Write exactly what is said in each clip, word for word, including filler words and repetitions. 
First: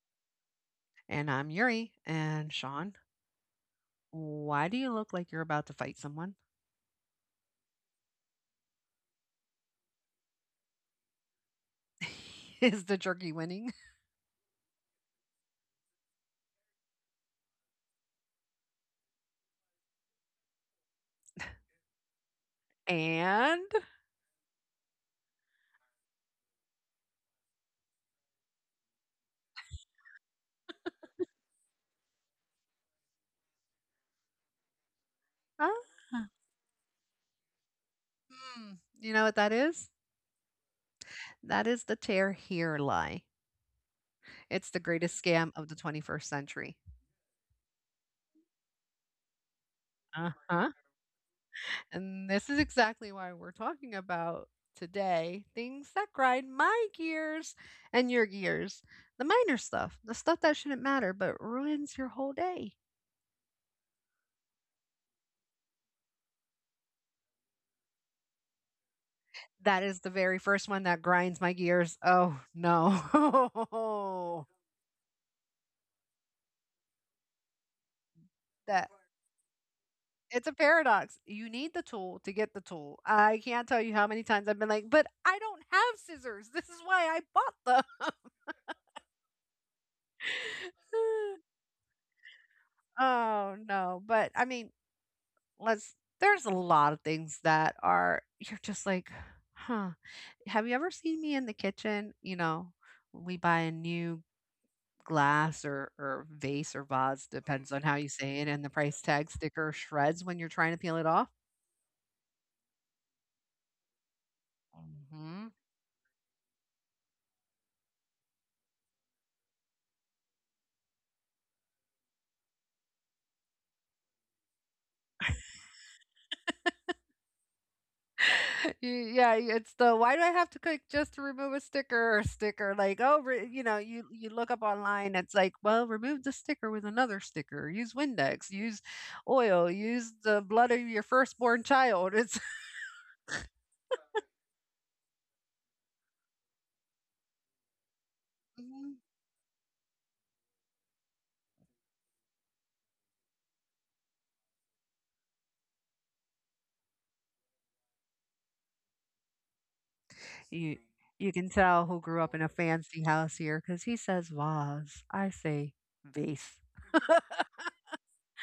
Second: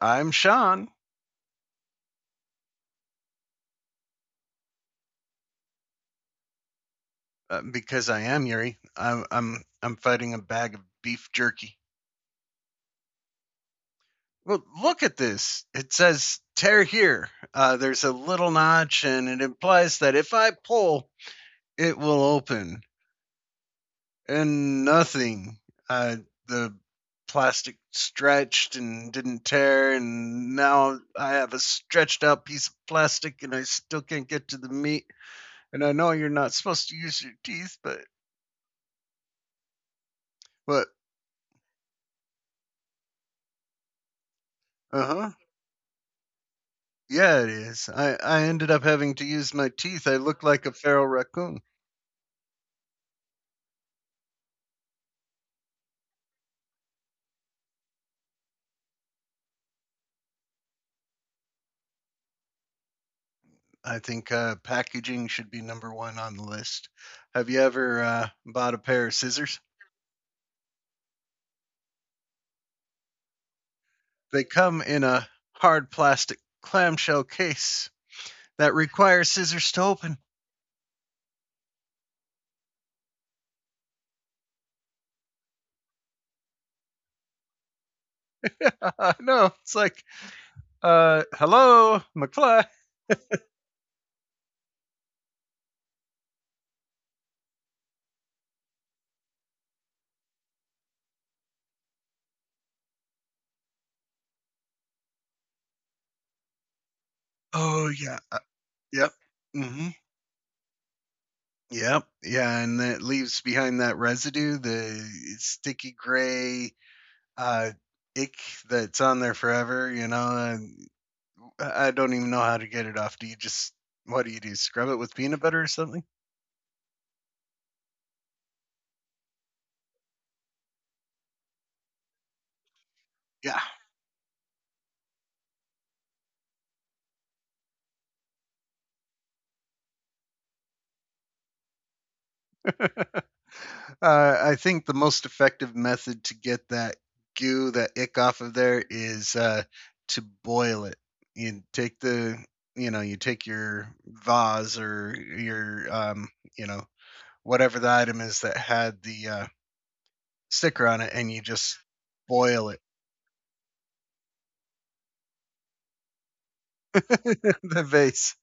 I'm Sean. And I'm Yuri. And Sean, why do you look like you're about to fight someone? Uh, because I am Yuri. I'm, I'm I'm fighting a bag of beef jerky. Is the jerky winning? Well, look at this. It says tear here. Uh, there's a little notch and it implies that if I pull, it will open And and nothing. Uh, the plastic stretched and didn't tear and now I have a stretched out piece of plastic and I still can't get to the meat. And I ah, know you're not supposed to use your teeth, but hmm, you know what that is? but That is the tear here lie. It's the uh greatest huh. scam of the twenty-first century. Yeah, it is. I I ended up having to use my teeth. I Uh look like a huh. feral raccoon. And this is exactly why we're talking about today things that grind my gears and your gears. The minor stuff, the stuff that shouldn't matter but ruins your whole day. I think uh, packaging should be number one on the list. Have you ever uh, bought a pair of scissors? That is the very first one that grinds my gears. Oh They no. come in a hard plastic clamshell case that that requires scissors to open. It's a paradox. You need the tool to get the tool. I can't tell you how many times I've been like, but I don't have scissors. This is why I bought them. no, it's like, uh, Hello, McFly. Oh no. But I mean, let's there's a lot of things that are you're just like, huh. Have you ever seen me in the kitchen? You know, we buy a new glass or or vase or vase, depends on Oh how you yeah, uh, say it, and the price yep. tag sticker hmm shreds when you're trying to peel it off. Yep. Yeah, and it leaves behind that residue, the Mhm. sticky gray uh, ick that's on there forever. You know, and I I don't even know how to get it off. Do you just what do you do? Scrub it with peanut butter or something? Y Yeah, y- it's the, "Why do I have to click just to remove a sticker?" sticker, like, "Oh, re" Yeah. you know, you you look up online, it's like, "Well, remove the sticker with another sticker, use Windex, use oil, use the blood of your firstborn child." It's uh, I think the most effective method to get that goo, that ick off of there, Mhm. is uh, to boil it. You take the, you know, you take your vase or your, um, you know, whatever the item is that had the uh, You sticker on it, and you you can just tell who grew up in a boil it. fancy house here because he says "vase," I say "vase." The vase.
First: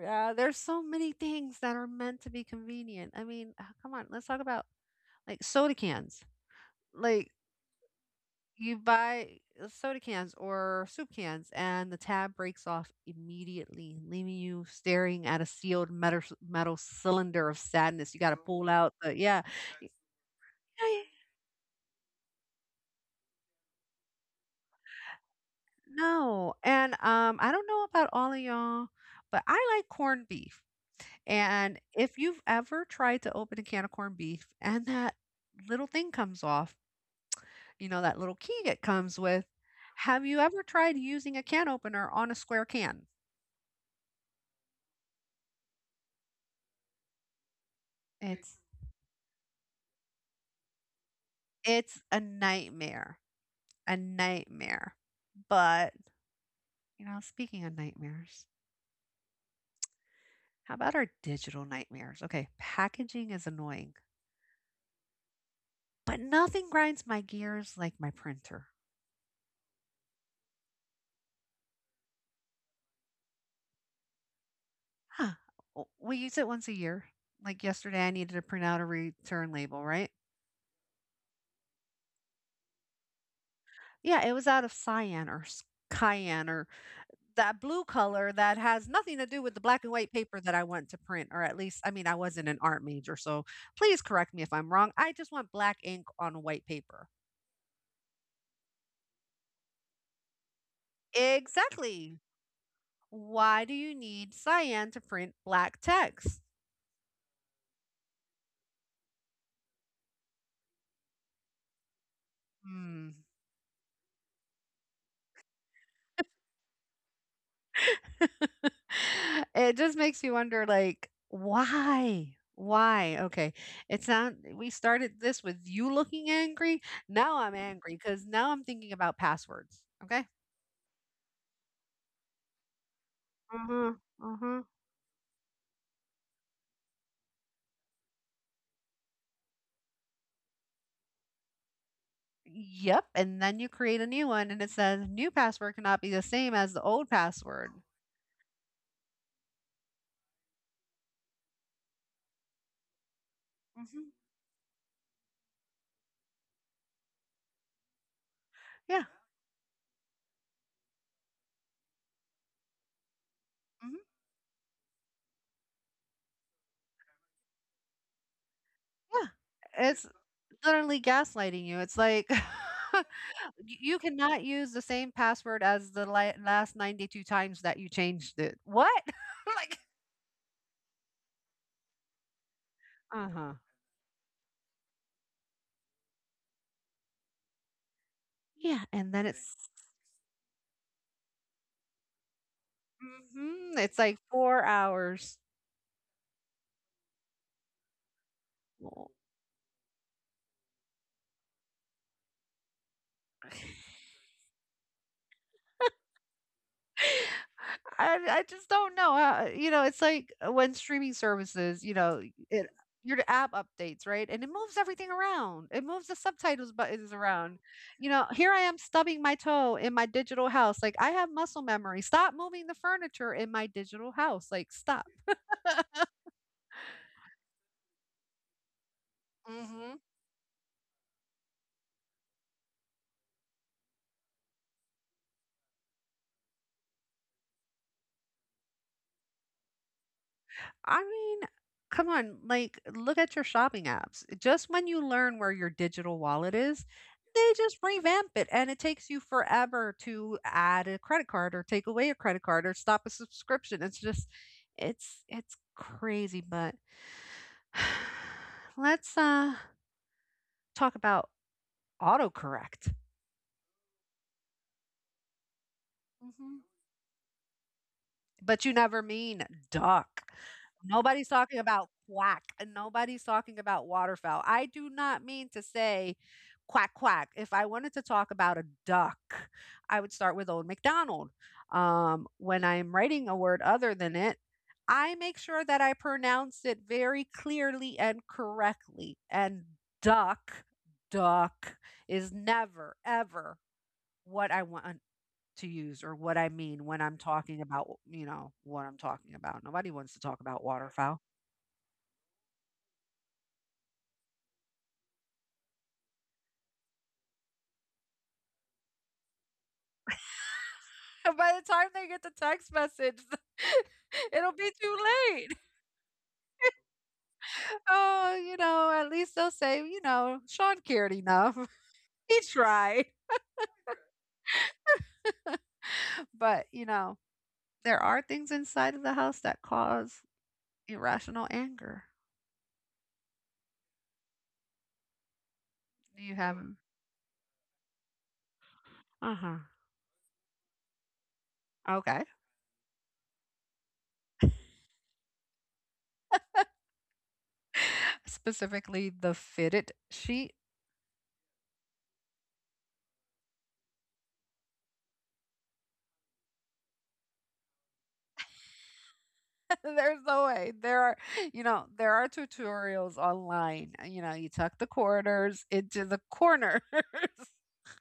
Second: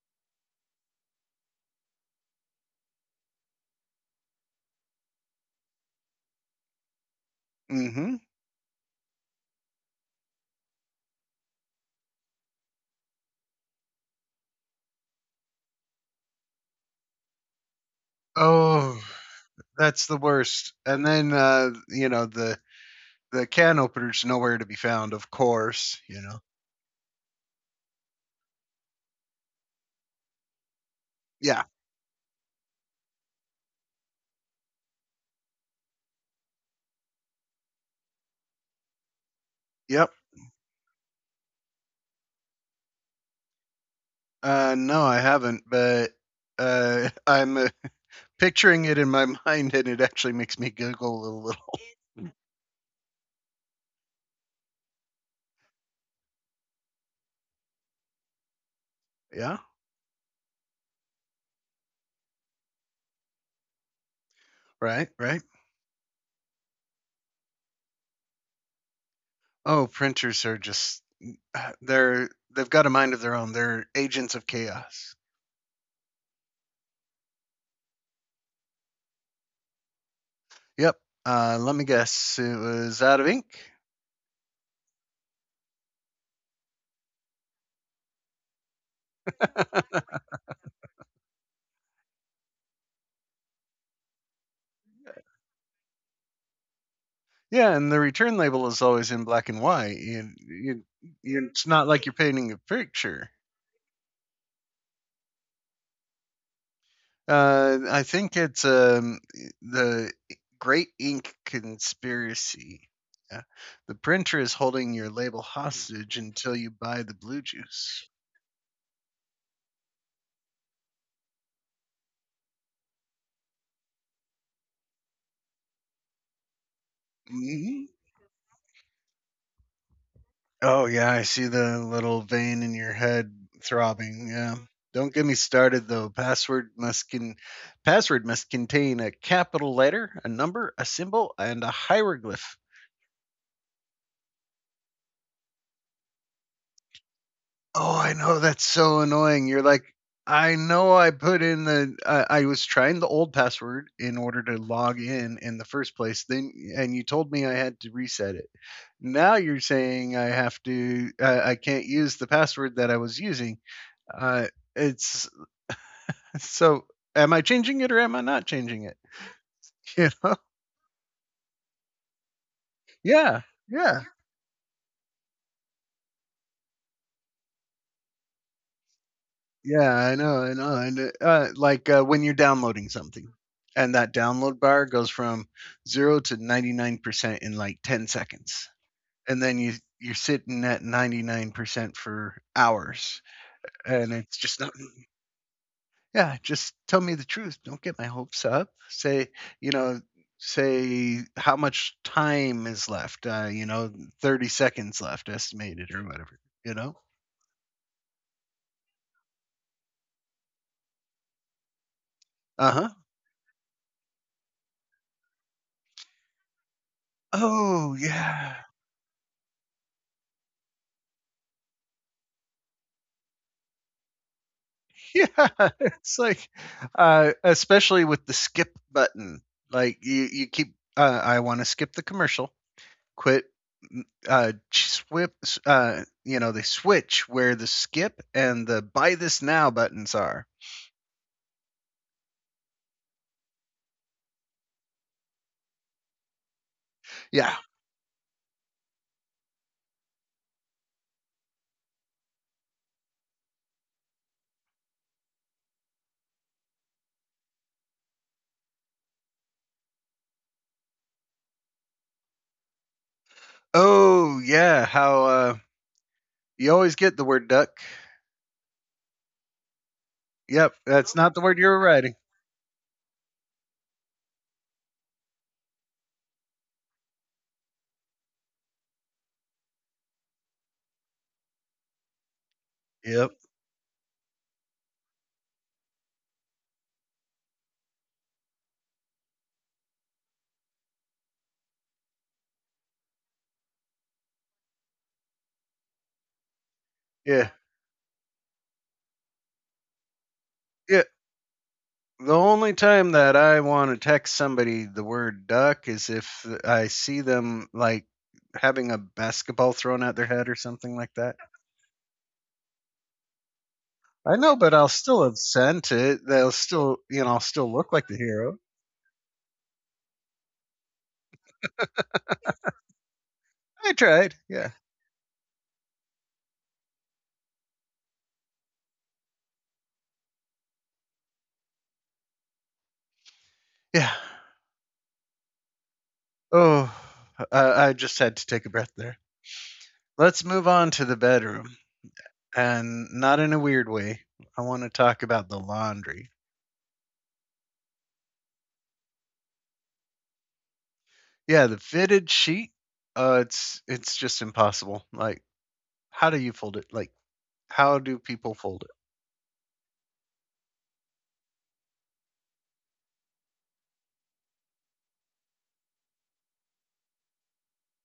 Yeah, there's so many things that are meant to be convenient. I mean, ah, come on, let's talk about like soda cans. Like Mm-hmm. you buy uh, soda cans or soup cans, and the tab breaks off immediately, leaving you staring at a sealed metal metal cylinder of sadness. You got to pull out Oh, the yeah. that's the worst. And I- then uh, you know the the can opener's nowhere to be found. Of course, you know. No, and um, I don't know about all of y'all, but I like corned beef. Yeah. And if you've ever tried to open a can of corned beef and that little thing comes off, you know, that little key it comes with. Yep. Have you ever tried using a can opener on a square can? Uh, no, I haven't, but uh, I'm uh, It's picturing it in my mind, and it actually makes me giggle a little. It's a nightmare, a nightmare. But, you know, speaking of nightmares, Yeah. how about our digital nightmares? Okay, packaging is annoying, Right. Right. but nothing grinds my gears like my printer. Oh, printers are just uh, they're they've got a mind of their own. They're agents of chaos. Huh. w- We use it once a year. Like yesterday, I needed to print out a return label, right? Yep. Uh, let me guess. It was out of ink. Yeah, it was out of cyan or s- cayenne or that blue color that has nothing to do with the black and white paper that I want to print, or at least, I mean, I wasn't an art major, so please correct me if I'm wrong. I just want black ink on white paper. Yeah, and the return label is always in black and white. You, you, you, it's not like you're Exactly. painting a picture. Why do you need cyan to print black text? Uh, I think it's um, the Great Ink Conspiracy. Hmm. Yeah. The printer is holding your label hostage until you buy the blue juice. It just makes you wonder, like, why? Why? Okay. It sound we started this with you looking angry. Now I'm Mhm. angry because now I'm thinking about passwords. Okay. Oh yeah, I see the little vein in your head throbbing. Yeah. Mm-hmm. Don't get me started though. Password must can password must contain a capital letter, a number, a symbol, and a hieroglyph. Yep. And then you create a new one and it says new password cannot be the same as the old password. Oh, I know that's so annoying. You're like, I know I put in the I I was trying the old password Hmm. in order to log in in the first place. Then and you told me I had to reset it. Yeah. Now you're saying I have to I, I can't use the password that I was using. Hmm. Uh it's So, am I changing it or am I not changing it? Yeah. You It's know? literally gaslighting you. It's like Yeah, you yeah, cannot use the same password as the li- last ninety-two times that you changed it. What? like, yeah. I know, I know. And uh, uh, like uh, when you're downloading something, uh huh, and that download bar goes from zero to ninety-nine percent in like ten seconds, yeah. And then and then it's, you you're sitting at ninety-nine percent for hours, hmm, it's and like it's just four not hours. Yeah, just tell me the truth. Don't get my hopes up. Say, you know, say how much time is left. Uh, you know, thirty seconds left estimated or whatever, you know? I I just don't know how you know, it's like uh, when streaming services, you know, it Uh-huh. your app updates, right? And it moves everything around. It moves the subtitles buttons around. Oh, You know, yeah. here I am stubbing my toe in my digital house. Like I have muscle memory. Stop moving the furniture in my digital house. Like stop. Yeah. It's like uh especially with the skip button. Like Hmm. you you keep uh I want to skip the commercial. Quit m- uh swip s- uh You know, they switch where the skip and the buy this now buttons are. I mean, come on, like look at your shopping apps. Just when you learn where your digital wallet is, Yeah. they just revamp it and it takes you forever to add a credit card or take away a credit card or stop a subscription. It's just it's it's crazy, but let's uh talk about autocorrect. Oh yeah, how uh, Mhm. you always get the word duck. But you never mean duck. Yep, that's Nobody's not the word talking you were about writing. quack, and nobody's talking about waterfowl. I do not mean to say quack quack. If I wanted to talk about a duck, I would start with Old MacDonald. Um, when I'm Yep. writing a word other than it, I make sure that I pronounce it very clearly and correctly. And duck, duck is never, ever what I want to use or what I mean when I'm Yeah. talking about, you know, what I'm talking about. Nobody wants to talk about Yeah. waterfowl. The only time that I want to text somebody the word duck is if I see them like having a basketball thrown at their head or something like that. By the time they get the text message, I know, it'll but be I'll too still have late. sent it. They'll still, you know, I'll still look like the Oh, hero. you know, at least they'll say, you know, Sean cared enough. He tried. I tried. Yeah. But, you know, there are things inside of the house that cause irrational anger. Yeah. Do you have 'em? Oh, I, I just had to take a breath there. Uh-huh. Let's move on to the bedroom. Okay. And not in a weird way. I want to talk about the laundry. Specifically the fitted sheet. Yeah, the fitted sheet. Uh, it's it's just impossible. Like, how do you fold it? Like, how do people fold There's no way. There are, you know, there are tutorials online. uh, You know, you tuck the quarters into the corners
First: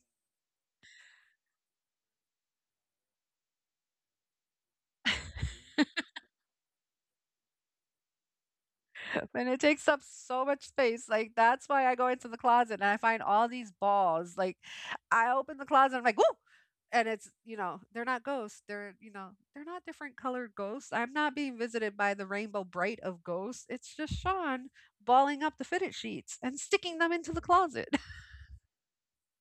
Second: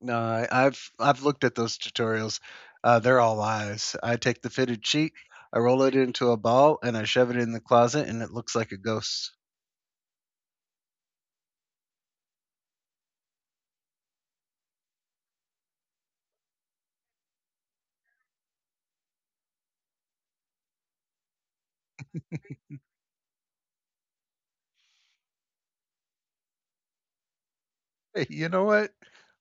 it? No, I, I've I've looked at those tutorials. Uh, they're all lies. I take the fitted sheet, I roll it into a ball, and I shove it in the closet, and it looks like a ghost. and it takes up so much space. Like, that's why I go into the closet and I find all these balls. Like, I open the closet, I'm like, woo! And it's, you know, they're not ghosts. They're, you know, they're not different colored ghosts. I'm not being visited by the rainbow bright of ghosts. It's just Sean balling up the fitted sheets and sticking them into the closet. Hey, you know what?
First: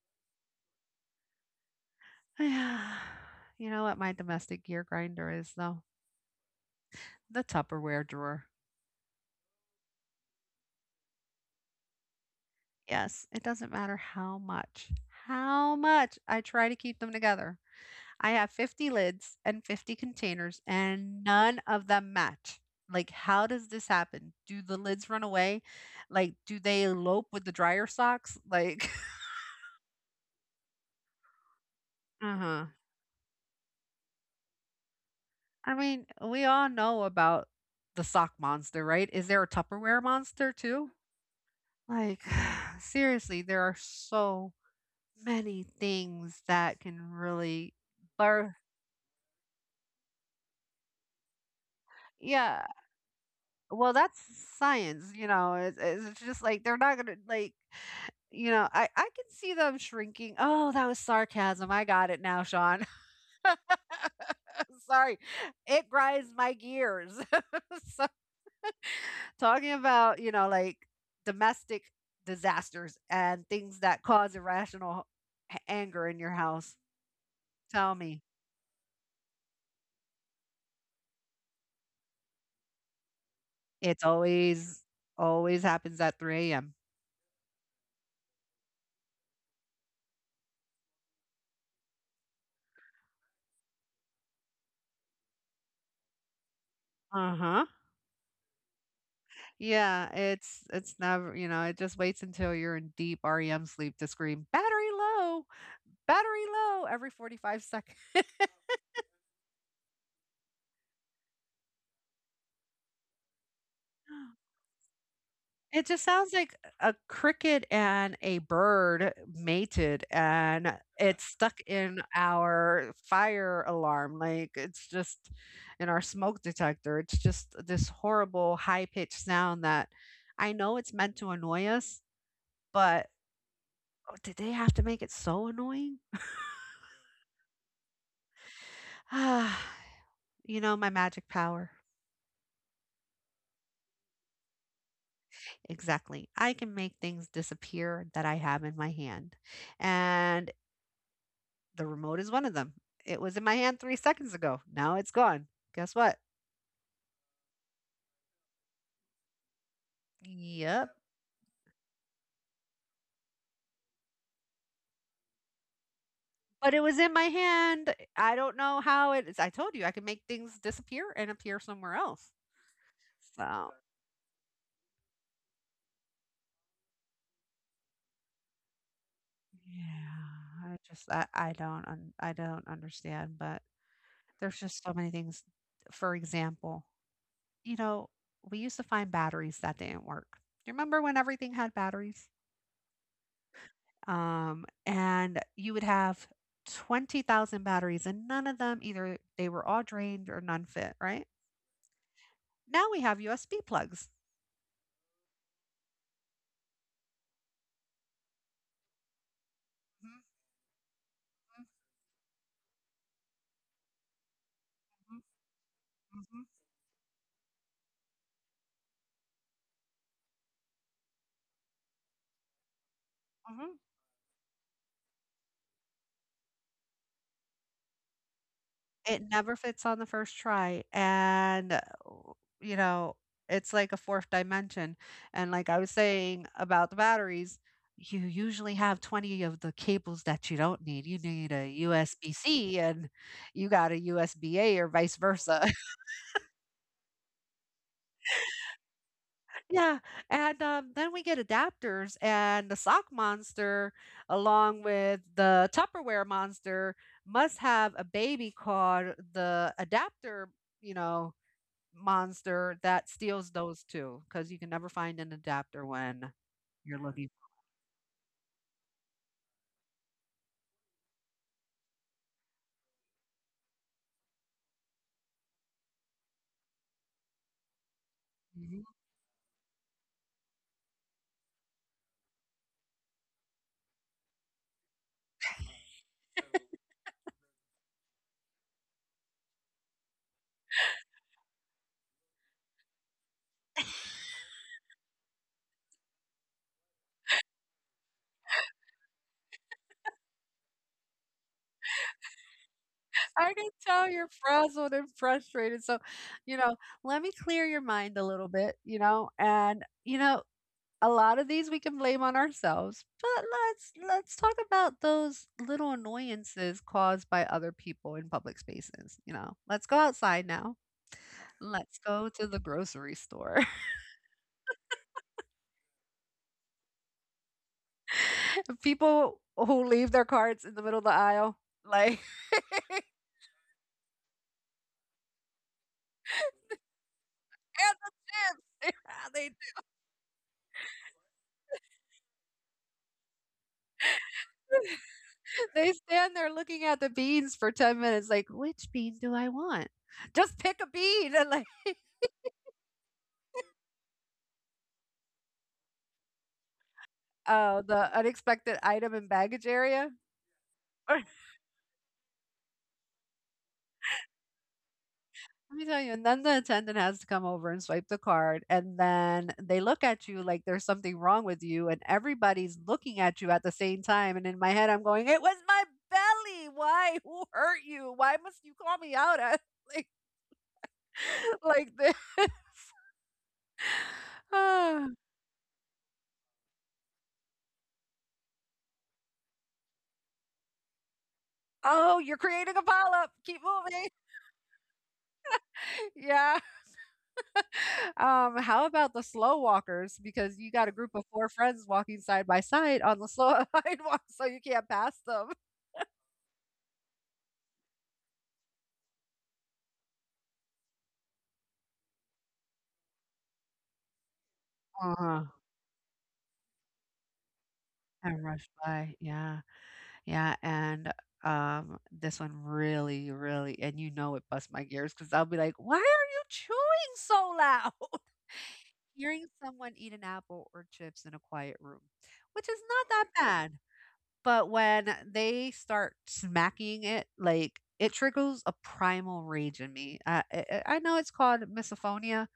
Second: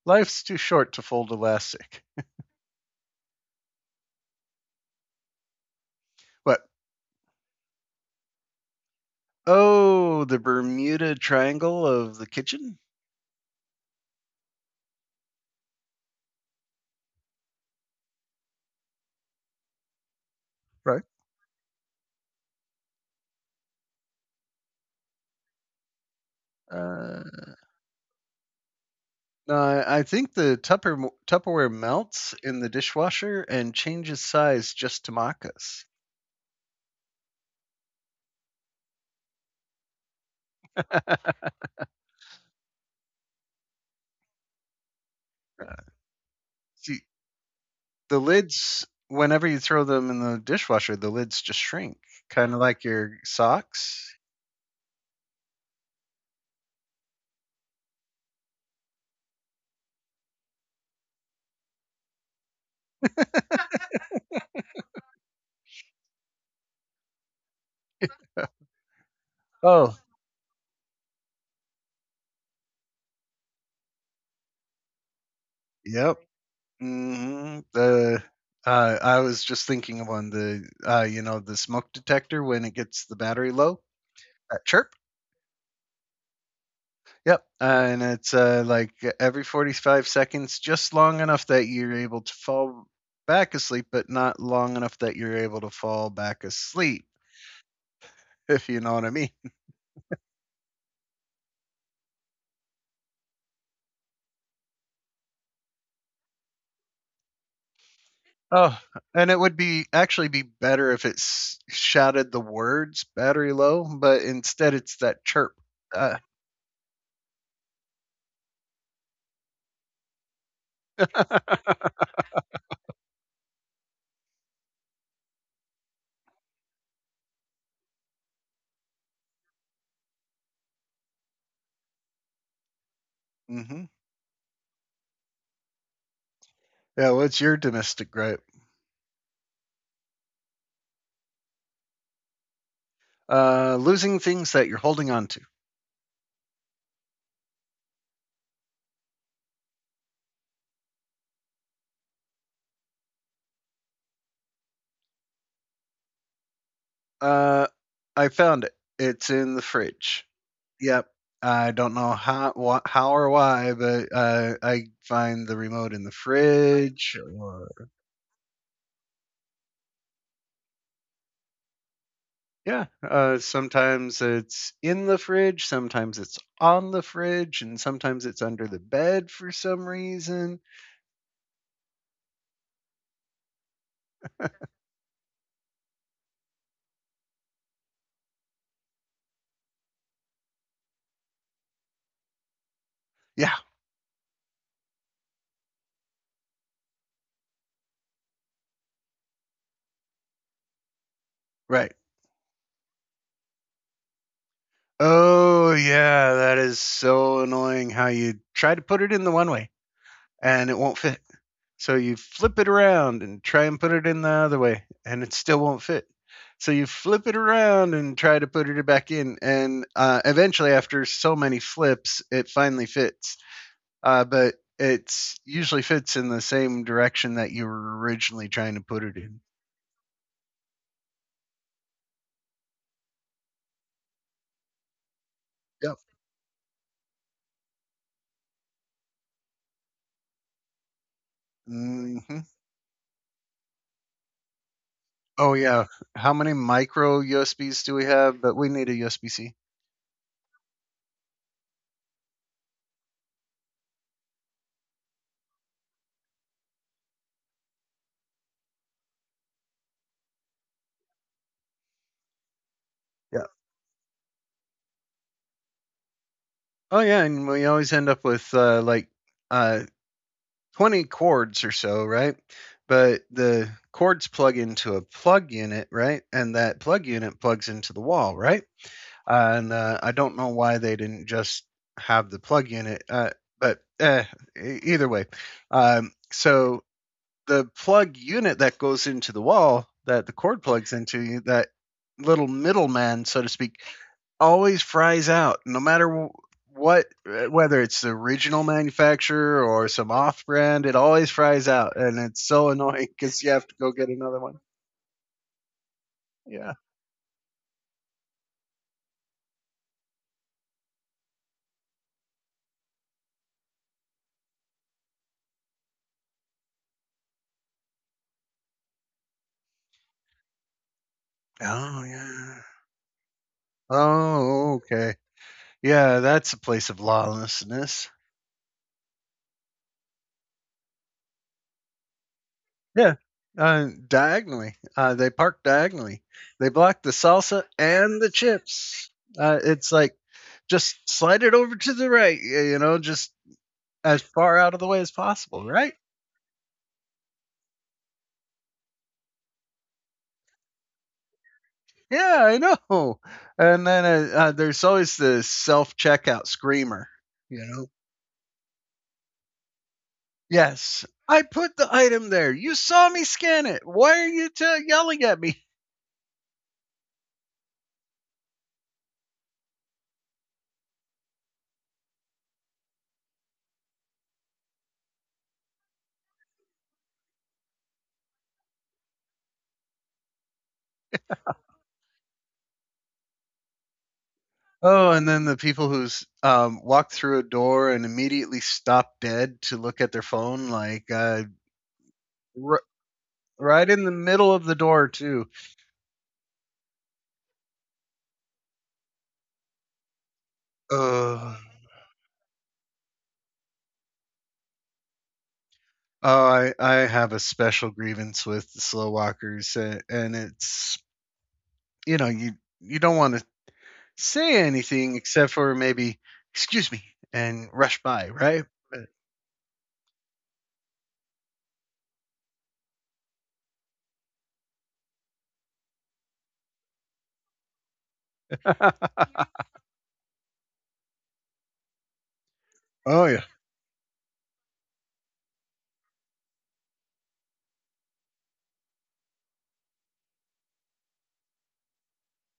Life's too short to fold elastic. Yeah. You know what my domestic gear grinder is though? But The Tupperware drawer. oh, the Bermuda Triangle of the kitchen. Yes, it doesn't matter how much, how much I try to keep them together. I have fifty lids and fifty containers, Right. and none of them match. Like, how does this happen? Do the lids run away? Like, do they Uh, elope with the dryer socks? Like, Uh, I think the Tupper, Tupperware melts uh in huh. the dishwasher and changes size just to mock I us. mean, we all know about the sock monster, right? Is there a Tupperware monster too? Like, seriously, there are so many things that can See, really the birth. lids, whenever you throw them in the dishwasher, the lids just shrink, kind of Yeah. like your Well, socks. that's science, you know. It's, it's just like they're not going to, like, you know, I, I can see them shrinking. Oh, that was sarcasm. I got it now, Sean. Sorry. It grinds my gears. So, talking Oh, about, you know, like domestic disasters and things that cause irrational h- anger Yep. in your house. hmm Tell me. The uh, I was just thinking of one. The uh, You know the smoke detector when it gets the battery low, It's that always chirp. always happens at three a m. Yep, uh, and it's uh, like every forty-five seconds, just long enough that you're able to fall back asleep, but not long enough that you're able to fall back asleep, Uh-huh. if you know what I mean. Yeah, it's it's never you know, it just waits until you're in deep REM sleep to scream, "Battery low, battery low," every forty-five seconds. Oh, and it would be actually be better if it s- shouted the words battery low, but instead it's that chirp. It just Uh, sounds like a cricket and a bird mated, and it's stuck in our fire alarm, like, it's just in our smoke detector, it's just this horrible high-pitched sound that I know it's meant to annoy us, but hmm oh, did they have to make it so annoying? Yeah, what's your domestic gripe? Ah, you know, my magic power. Uh, losing things that you're holding on to. Exactly. I can make things disappear that I have in my hand. And the remote is one of them. It was in my hand three seconds ago. Now it's gone. Guess what? Uh, I found it. It's in the fridge. Yep. Yep. I don't know how wha how or why, but, uh, I find the remote in the But it was in fridge my or hand. I don't know how it is. I told you I can make things disappear and appear somewhere else. yeah, uh, So sometimes it's in the fridge, sometimes it's on the fridge, and sometimes it's under the bed for some reason. yeah, I just I, I don't un, I don't understand, but there's just so many things. For example, you know, we used to find batteries that didn't work. You remember when everything had batteries? Yeah, Um, and you would have twenty thousand batteries and none of them either they were all drained or none fit, right? right. Now we have U S B plugs. Oh, yeah, that is so annoying how you try to put it in the one way Mhm, and it won't fit. So you flip it around and try and put it in the other way, mhm, and it still won't fit. mhm, So you flip it around and try to put it back in, and uh, eventually, after so many flips, it finally fits. mhm. Uh, but it's usually fits in the same direction that you were originally trying to put it It in. never fits on the first try, and, uh, you know, it's like a fourth dimension, and like I was Yep. saying about the batteries, you usually have twenty of the cables that you don't need. You need a hmm U S B-C and you got a U S B-A or vice Oh versa. yeah. How many micro U S Bs do we have? But we need a U S B C. Yeah, and, um, then we get adapters and the sock monster along with the Tupperware monster must have a baby called the adapter, you know, monster that Yeah. steals those two because you can never find an adapter when you're Oh yeah, looking. and we always end up with uh, like uh, twenty cords or so, right? But the cords plug into a plug unit, right? And that plug unit plugs into the wall, right? Mhm. Uh, and uh, I don't know why they didn't just have the plug unit, uh, but uh, e- either way. Um, so the plug unit that goes into the wall that the cord plugs into, that little middleman, so to speak, always fries out, no matter what, uh, whether it's the original manufacturer or some off brand, it always fries out. And it's so annoying because you I have can to go tell get you're another one. frazzled and frustrated. So, you Yeah. know, let me clear your mind a little bit, you know, and you know, a lot of these we can blame on ourselves, but let's let's talk about those little annoyances caused by other people in public spaces, you know. Let's go outside now. Let's Oh, go to the yeah. grocery store. Oh, okay. Yeah, that's a place of lawlessness. People who leave their cards in the middle of the aisle, like and Yeah. Uh, diagonally. Uh, they park diagonally. They block the salsa the and the chips. chips. Yeah, they Uh, it's like just slide it over to the right, you know, just as far out of do. the way as possible, right? They stand there looking at the beans for ten minutes, like, which bean do I want? Just pick a bean and like Yeah, I know. And then uh, uh, there's always the self checkout screamer, you oh, know? the unexpected item and baggage area. Yes, I put the item there. You saw me scan it. Why are you t- yelling at me? Let me tell you, and then the attendant has to come over and swipe the card, and then they look at you like there's something wrong with you, and everybody's looking at you at the same time. And in my head, I'm going, "It was my belly. Why? Who hurt you? Why must you call me out at like, like this?" Oh, Ah, and then the people who's um, walked through a door and immediately stop dead to look at their phone, like uh, oh, you're creating r- a polyp. Keep right in the moving. middle of the door, too. Yeah. Um, how about the slow walkers? Because you got a Uh, group of four oh, friends walking side by side on the slow sidewalk, so you can't pass them. I, I have a special grievance with the slow walkers, uh, and it's, you know, you, you don't want to say anything Uh-huh. except for maybe "excuse me" and rush by, And right? rushed by, yeah, yeah, and, um, this one really, really and you know it busts my gears because 'cause I'll be like, "Why are you chewing so loud?" Hearing someone eat an apple or chips in a quiet room, which is not oh that yeah. bad, but when they start smacking it, like, it triggers a primal rage in me. uh, I I I know it's called misophonia,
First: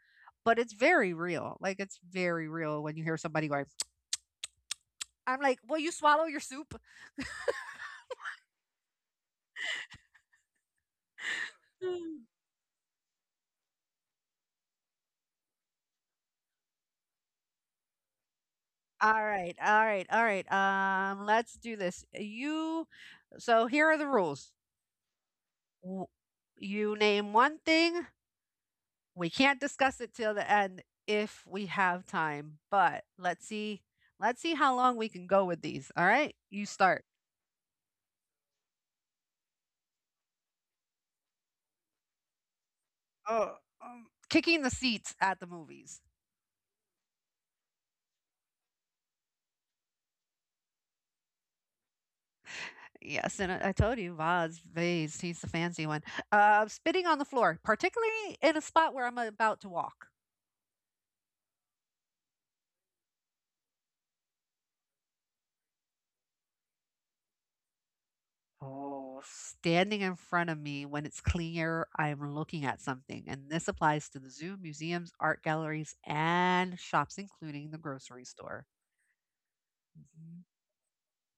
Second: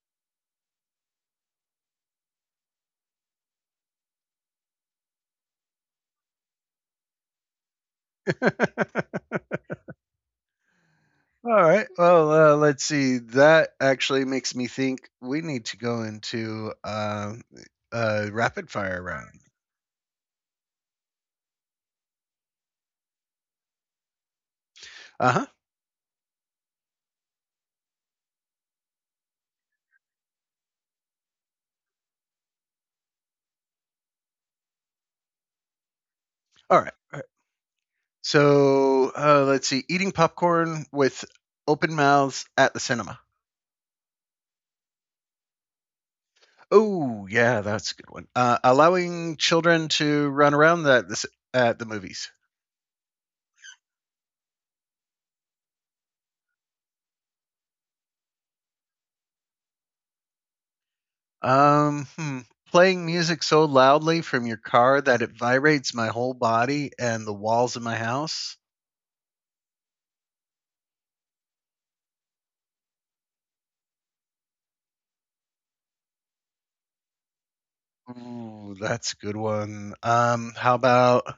but it's very real, like, it's very real when you hear somebody going, "I'm like, will you swallow your soup?" All right. Well, uh, let's see. That actually makes me think we need to go into uh, a rapid fire All round. right, all right, all right. Um, let's do this. You, so here are the rules. Uh huh. W- You name one thing. We can't discuss it till the end if we have time, but let's see, let's see how long we can go with these. All right, you All right. start. All right. So uh, let's see. Eating popcorn with open mouths at the cinema. Oh, um, kicking the seats at the movies. Oh yeah, that's a good one. Uh, allowing children to run around that at the movies. Yes, and I I told you, Vaz, Vaz, he's the fancy one. Uh, spitting on the floor, particularly in a spot where I'm about to walk. Um, hmm, Playing music so loudly from your car that it vibrates my whole body and the walls of my house. Oh, standing in front of me when it's clear I'm looking at something. And this applies to the zoo, museums, art galleries, and shops, including the grocery store. Ooh, that's a good one. Mhm. Um, how about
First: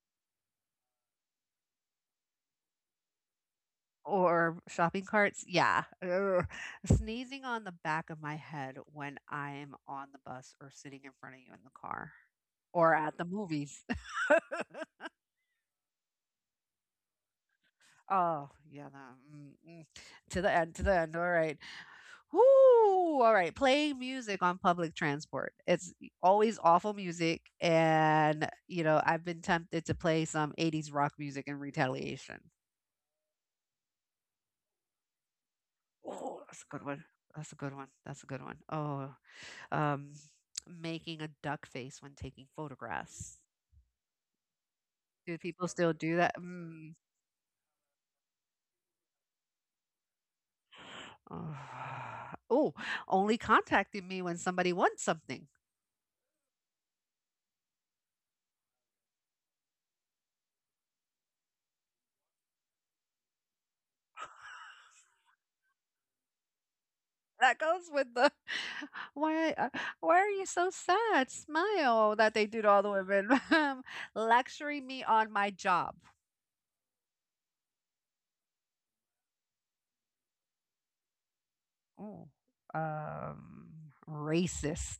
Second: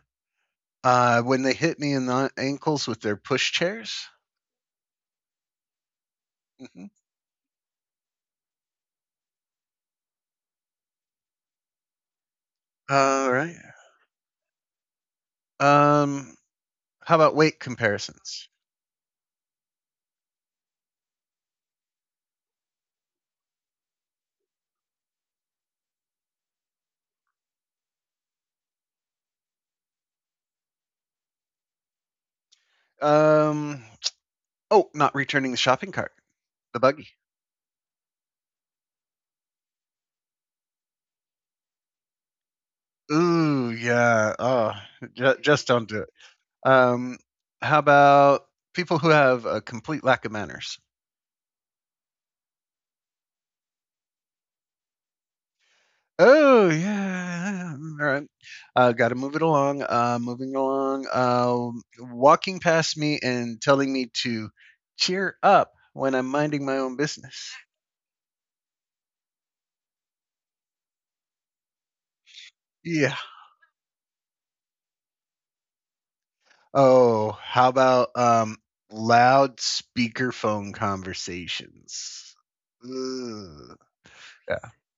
uh when they hit me in the ankles with their push chairs? Or shopping carts. Yeah. Ugh. Mhm. Sneezing on the back of my head when I'm on the bus or sitting in front of you in the car or at the All right. movies. Um, how about weight comparisons? Oh, yeah. No, mm, mm. To the end, to the end. All right. Woo! All right. Playing music on public transport. It's always awful music. And, you know, I've been tempted to play some eighties rock music in retaliation. Um, oh, not returning the shopping cart, Oh, that's a the good one. buggy. That's a good one. That's a good one. Oh, um, making a duck face when taking photographs. Ooh, yeah. Oh, Do ju- people just don't still do it. do that? Mm. Um, how about people who have a complete lack of manners? Oh, oh, only contacting me when somebody wants something. Oh, yeah. All right. Uh, got to move it along. Uh, moving along. Uh, walking past me and telling me to cheer up when I'm minding my own business. That goes with the why uh, why are you so sad? Smile that they do to all the Yeah. women. Lecturing me on my job. Oh, how about um, loud speakerphone Oh, conversations? Ugh. um, Yeah. racist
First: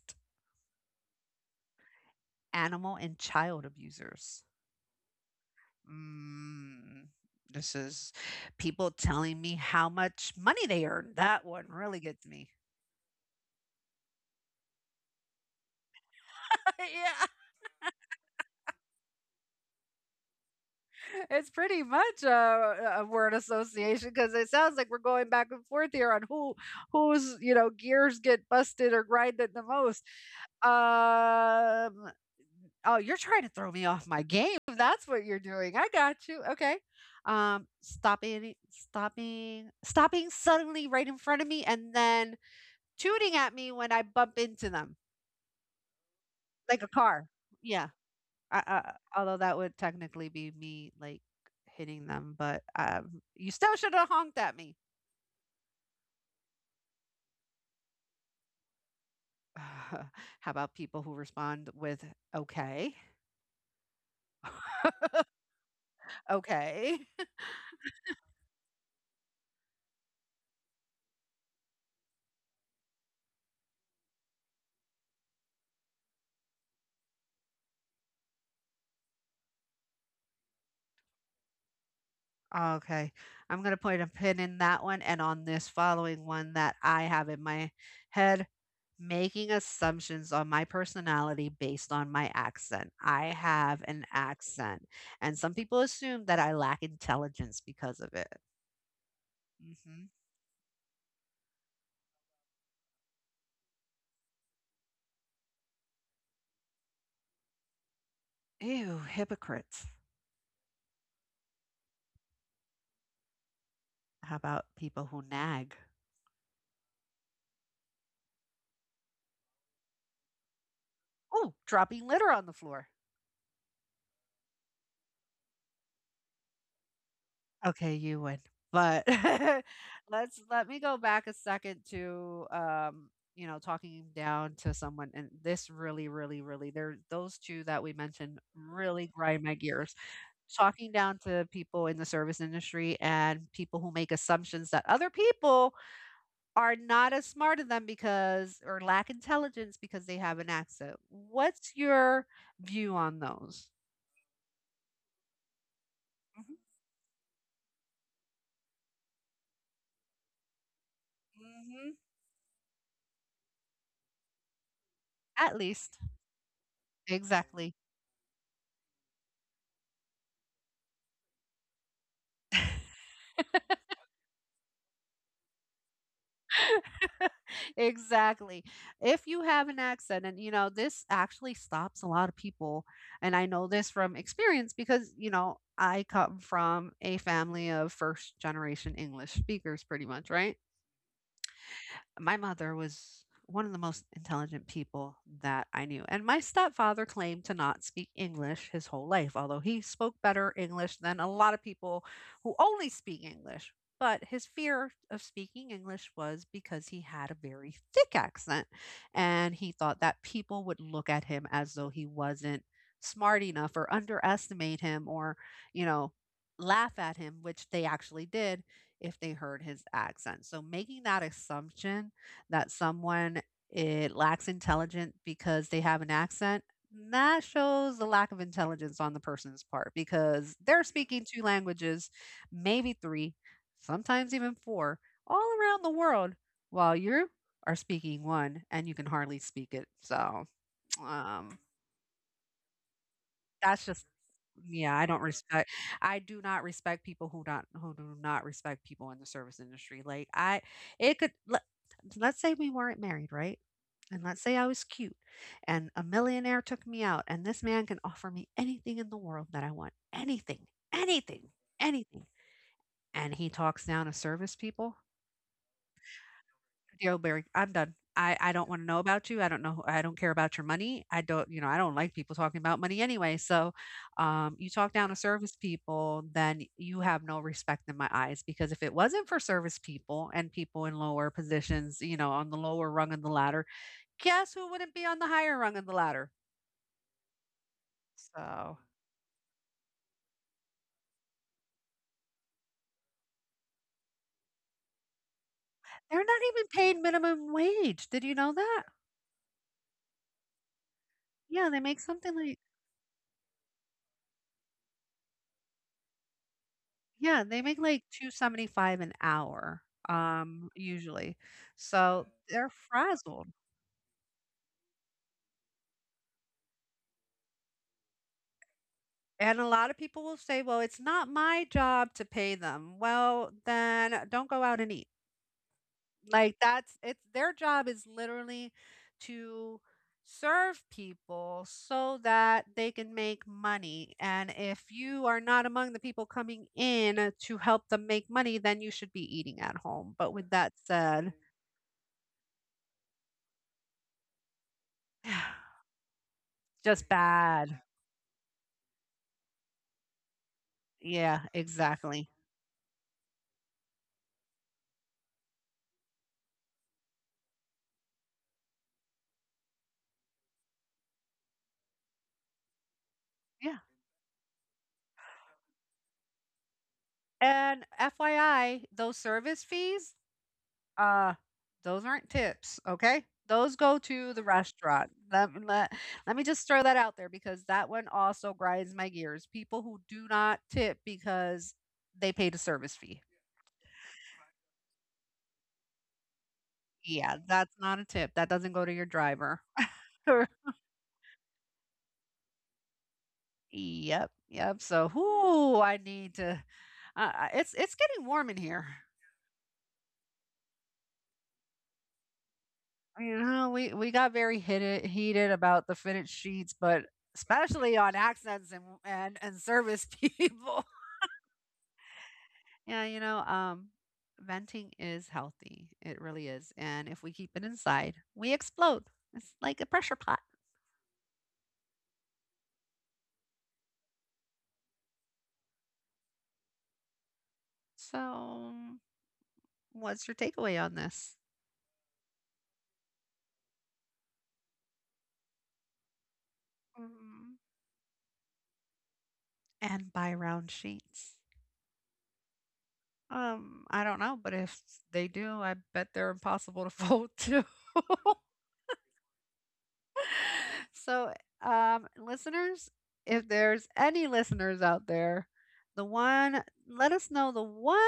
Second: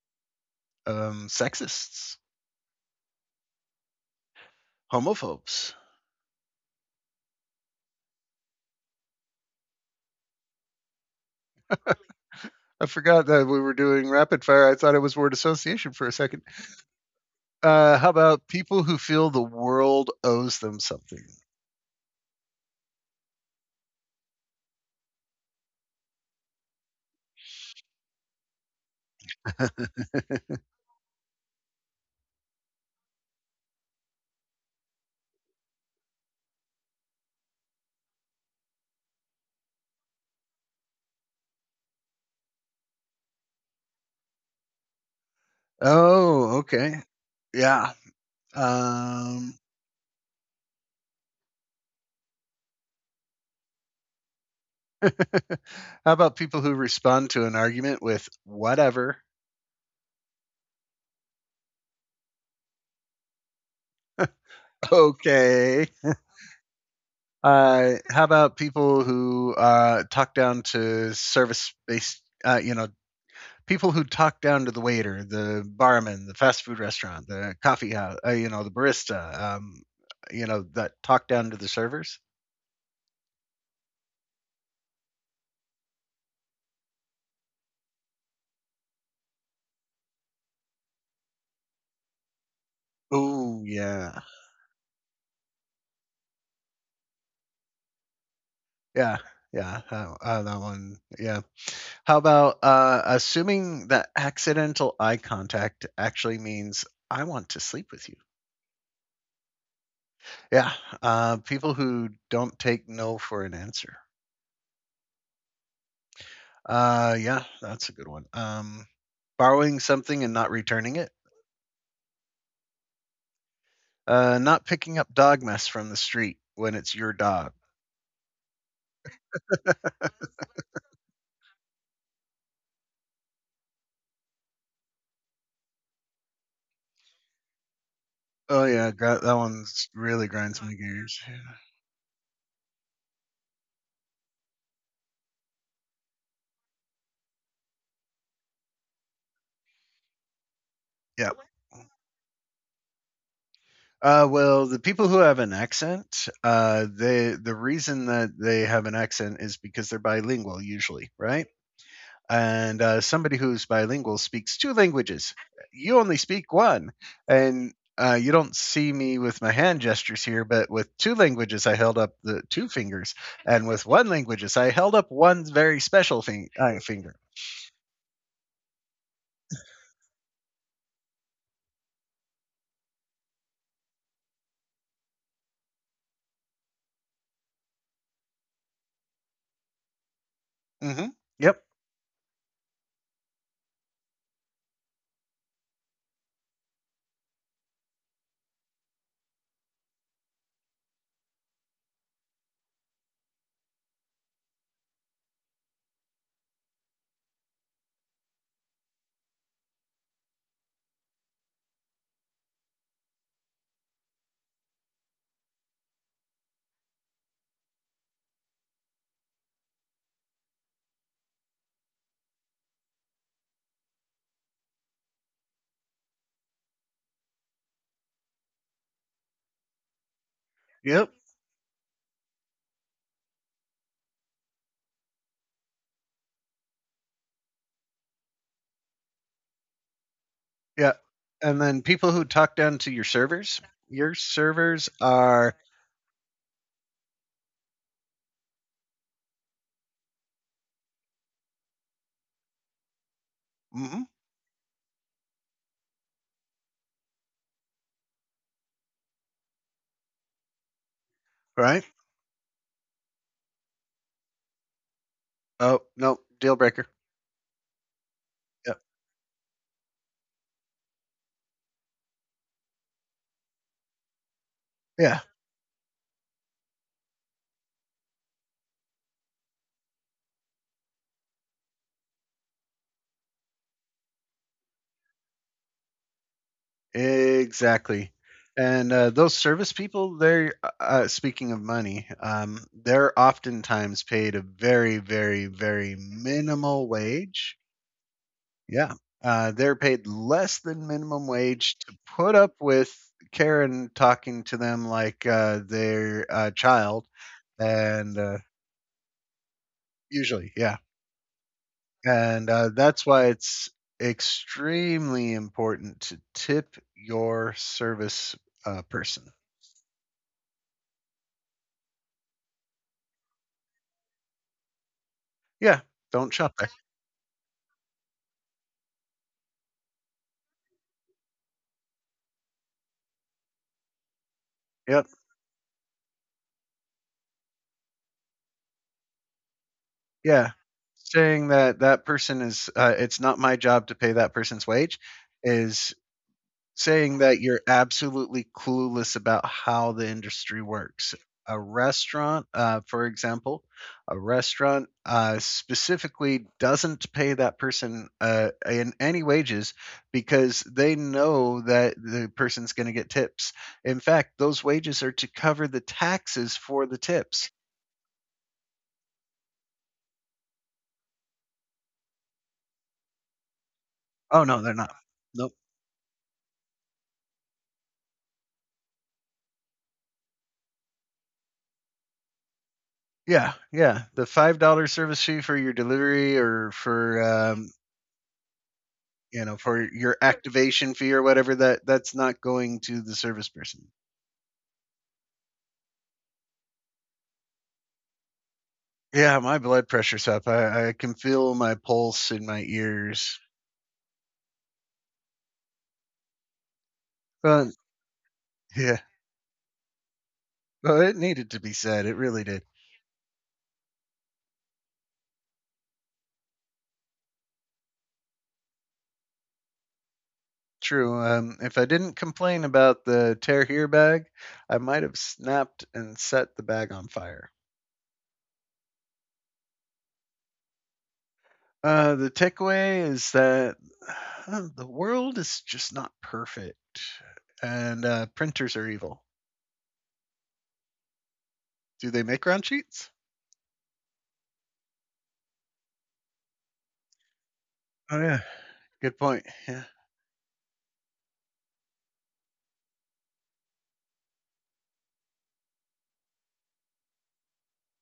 Um, sexists, animal and child abusers. homophobes. Mm, this is people telling me how much money they earn. That one really gets me. I forgot that we were doing rapid fire. I thought it was word association for a second. Yeah. Uh, how about people who feel the world owes them something? It's pretty much a, a word association because it sounds like we're going back and forth here on who whose you know gears get busted or grinded the most. Um, oh, you're trying to throw me off my game. That's what you're doing. I got you. Okay. Um, stopping, stopping, stopping suddenly right in front of me, and then tooting at me when I bump into them Oh, like a okay. car. Yeah. Yeah. I, I, although that Um, would technically be me like hitting them, but um, you still should have honked at me. how about people who respond to an argument with whatever? How about people who respond with okay, Okay. okay, Uh, how about people who uh, talk down to service based, uh, you know, people who talk down to the waiter, the barman, the fast food restaurant, the coffee house, uh, you know, the barista, um, you know, that talk down to the servers? okay? I'm gonna put a pin in that one and on this following one that I have in my head. Making assumptions on my personality based on my accent. I Oh, have an yeah. accent, and some people assume that I lack intelligence because of it. Yeah, yeah, Hmm. that uh, that one, yeah. How about, uh, assuming that accidental eye contact actually means, "I want to sleep with you." Ew, hypocrites. Yeah, uh, people who don't take no for an answer. How about people who nag? Uh, yeah, that's a good one. Um, borrowing something and not returning it. Oh, dropping litter on the floor. Uh, not picking up dog mess from the street when it's your dog. Okay, you win. But let's let me go back a second to um you know talking down to someone and this really really really there those two that we mentioned Oh, yeah, really gr that grind my gears one's really grinds my talking down gears, to yeah. people in the service industry and people who make assumptions that other people are not as smart as them because or lack intelligence because they have an accent. Yep. What's your view on those? Uh, well, the people who have an accent, uh, they the reason that they have an accent is because they're bilingual usually, right? Hmm. And uh, somebody who's bilingual speaks two languages. At least. You only speak one, Exactly. and uh, you don't see me with my hand gestures here, but with two languages, I held up the two fingers, and with one languages, I held up one very special thing, uh, finger. Exactly. If you have an accent, and you know, this actually stops a lot of people. And I know this from experience because, you know, I come from a family of first generation English speakers, pretty much, right? Hmm. Yep, My mother was one of the most intelligent people that I knew. And my stepfather claimed to not speak English his whole life, although he spoke better English than a lot of people who only speak English. But his fear of speaking English was because he had a very thick accent. And he thought that people would look at him as though he wasn't smart enough or underestimate him or, you know, laugh at him, which they actually did if they heard his accent. So making that assumption that someone it lacks intelligence because they have an accent, that shows the lack of intelligence on the person's part because they're yep, speaking two languages, maybe three, sometimes even four, all around the world, while you are speaking one and you can hardly speak it. So, yeah. um, And then people who talk down to your servers, that's just your yeah, servers I don't are. respect I do not respect people who not who do not respect people in the service industry. Like I it could let, let's say we weren't married, right? Mhm. And let's say I was cute and a millionaire took me out and this man can offer me anything in the world that I want. Anything. Anything. Right? Anything. And he talks down to service people. Oh, no, deal breaker. Deal Barry, I'm done. I, I don't want to Yep. know about you. I don't know. I don't care about your money. I don't, you know, I don't like people talking about money anyway. So, um, you talk down to Yeah, service people, then you have no respect in my eyes. Because if it wasn't for service people and people in lower positions, you know, on the lower rung of the ladder, guess who wouldn't be on the higher rung of the ladder? exactly. So, And uh, those service people, they're uh, uh, speaking of money, um, they're oftentimes paid a very, very, very they're not even minimal paid minimum wage. wage. Did you know that? Yeah, uh, they're paid less than minimum Yeah, they wage make to something put like up with Karen talking to them like uh, their uh, child, yeah, they make like and uh, two seventy-five an hour, usually, um, yeah. usually. So And, they're uh, that's why frazzled. it's extremely important to tip your service, uh, person. And a lot of people will say, "Well, it's not my job to pay them." Well, then don't go out and eat. Yeah, don't Like shop there. that's it's their job is literally to serve people so that they can make money. And if Yep, you are not among the people coming in to help them make money, then you should be eating at home. But with yeah. that said, Saying that that person is, uh, "It's not my job to pay that person's wage," is just saying that you're bad. absolutely clueless about how the industry works. Yeah, A exactly. restaurant, uh, for example, a restaurant uh, specifically doesn't pay that person uh, in any wages because they know that the person's going to get tips. Yeah. In fact, those wages are to cover the taxes for the tips. And F Y I, those service fees, uh, those aren't tips, okay? Those go to the Oh no, they're not. restaurant. Let, Nope. let, let me just throw that out there because that one also grinds my gears. People who do not tip because they paid a service fee. Yeah, yeah. The five dollar service fee for your delivery or for Yeah, that's um, not a tip. That doesn't go to your you driver. know, for your activation fee or whatever, that that's not going to the service person. Yep, yep. So, whoo, I need to. Uh, uh, it's it's getting warm in here. Yeah, my blood pressure's up. i, I can feel my pulse in my You ears, know, we we got very heated heated about the fitted sheets, but but especially on accents and yeah, and, and service people. well it needed to be said, it really did. Yeah, you know, um, venting is healthy. It really is, and if we keep it inside, we explode. It's like a pressure pot. True. Um if I didn't complain about the tear here bag, I might have snapped and set the bag on fire. So, what's your takeaway on this? Uh the takeaway is that uh, the world is just not perfect, Mm, and uh printers are evil. and buy round sheets. Do they make round sheets? Um, I don't know, but if they do, I bet they're impossible to fold too. Oh, yeah. Good point. Yeah. So, um, listeners, if there's any listeners out there, the one, let us know the one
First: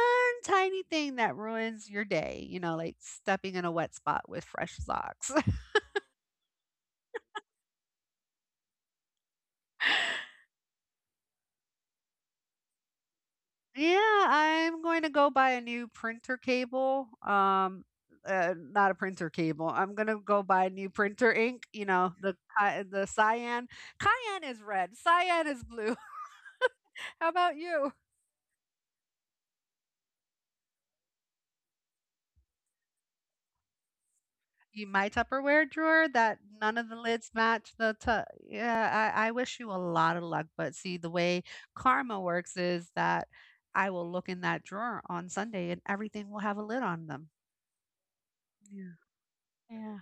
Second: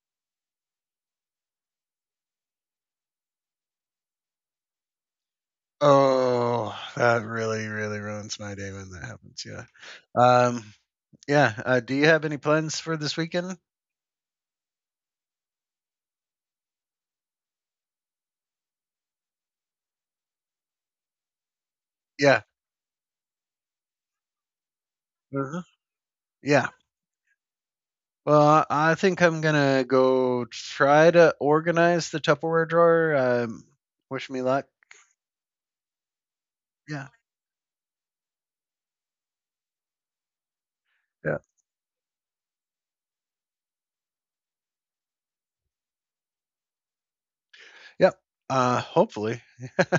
tiny thing that ruins your day, you know, like stepping in a wet spot with fresh socks. Oh, that really, really ruins my day when that happens. Yeah. Um, yeah. Uh, do you have any plans for this weekend? Yeah, I'm going to go buy a new printer cable. Um, uh, not a printer cable. I'm gonna go buy new printer ink. You know the Yeah. ki- the cyan. Cayenne is red. Cyan is Mhm. blue. Yeah. How about you? Well, I think I'm gonna go try to organize the Tupperware drawer. Um, wish me luck. Y my Tupperware drawer that none of the Yeah. lids match the tu yeah, I I wish you a lot of luck, but see, the Yeah. way karma works is that I will look in that drawer on Sunday and everything will have a lid on them. Yep. Uh, Yeah. hopefully. Yeah.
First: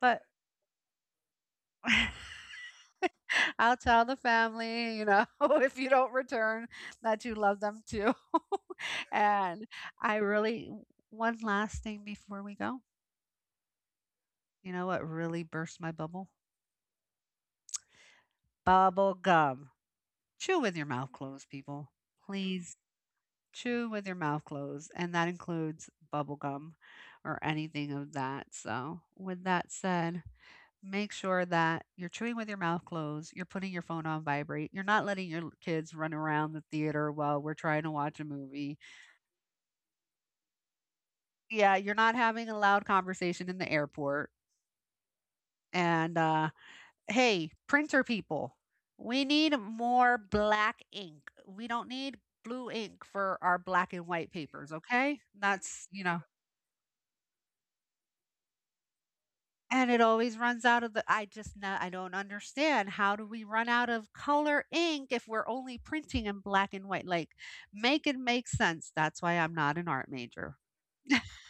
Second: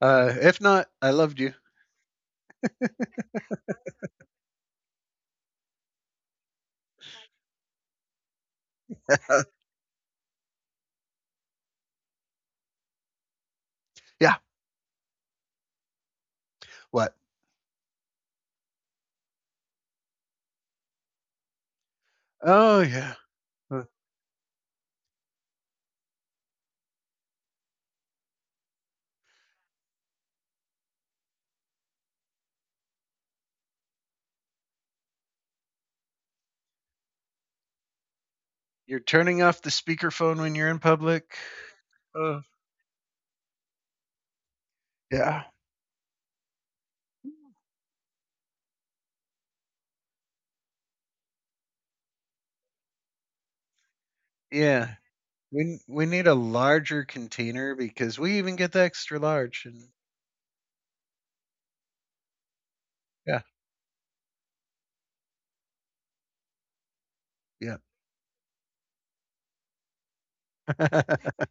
But Uh, if not, I loved you. I'll tell the family, you know, if you don't return that you love them too. And I really one last thing before we go. Yeah. You know what really burst my bubble? What? Bubble gum. Chew with your mouth closed, people. Please Oh, yeah. Uh, chew with your mouth closed. And that includes bubble gum or anything of that. So, with that said, make sure that you're chewing with your mouth closed, you're putting your phone on vibrate, you're not letting your kids run around the theater while we're trying to watch a movie. You're turning off the speakerphone when you're in public. Yeah, you're not Uh, having a loud conversation in the airport. yeah. And uh, hey, printer people, we need more black ink. We don't need blue ink for our black and white papers, Yeah. okay? We That's, you we know, need a larger container because we even get the extra large and and it always runs out of the I just not, I don't understand how do yeah, we run out of color ink if we're only printing in black and white? Like yeah. make it make sense. That's why I'm not an art major.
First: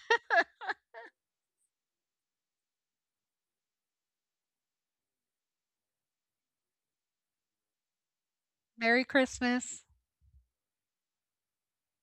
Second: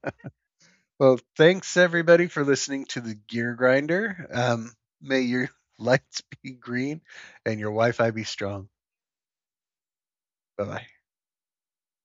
Well, thanks everybody for listening to the Gear Grinder. Um, may your lights be green and your Wi-Fi be strong. Merry Christmas. Bye bye.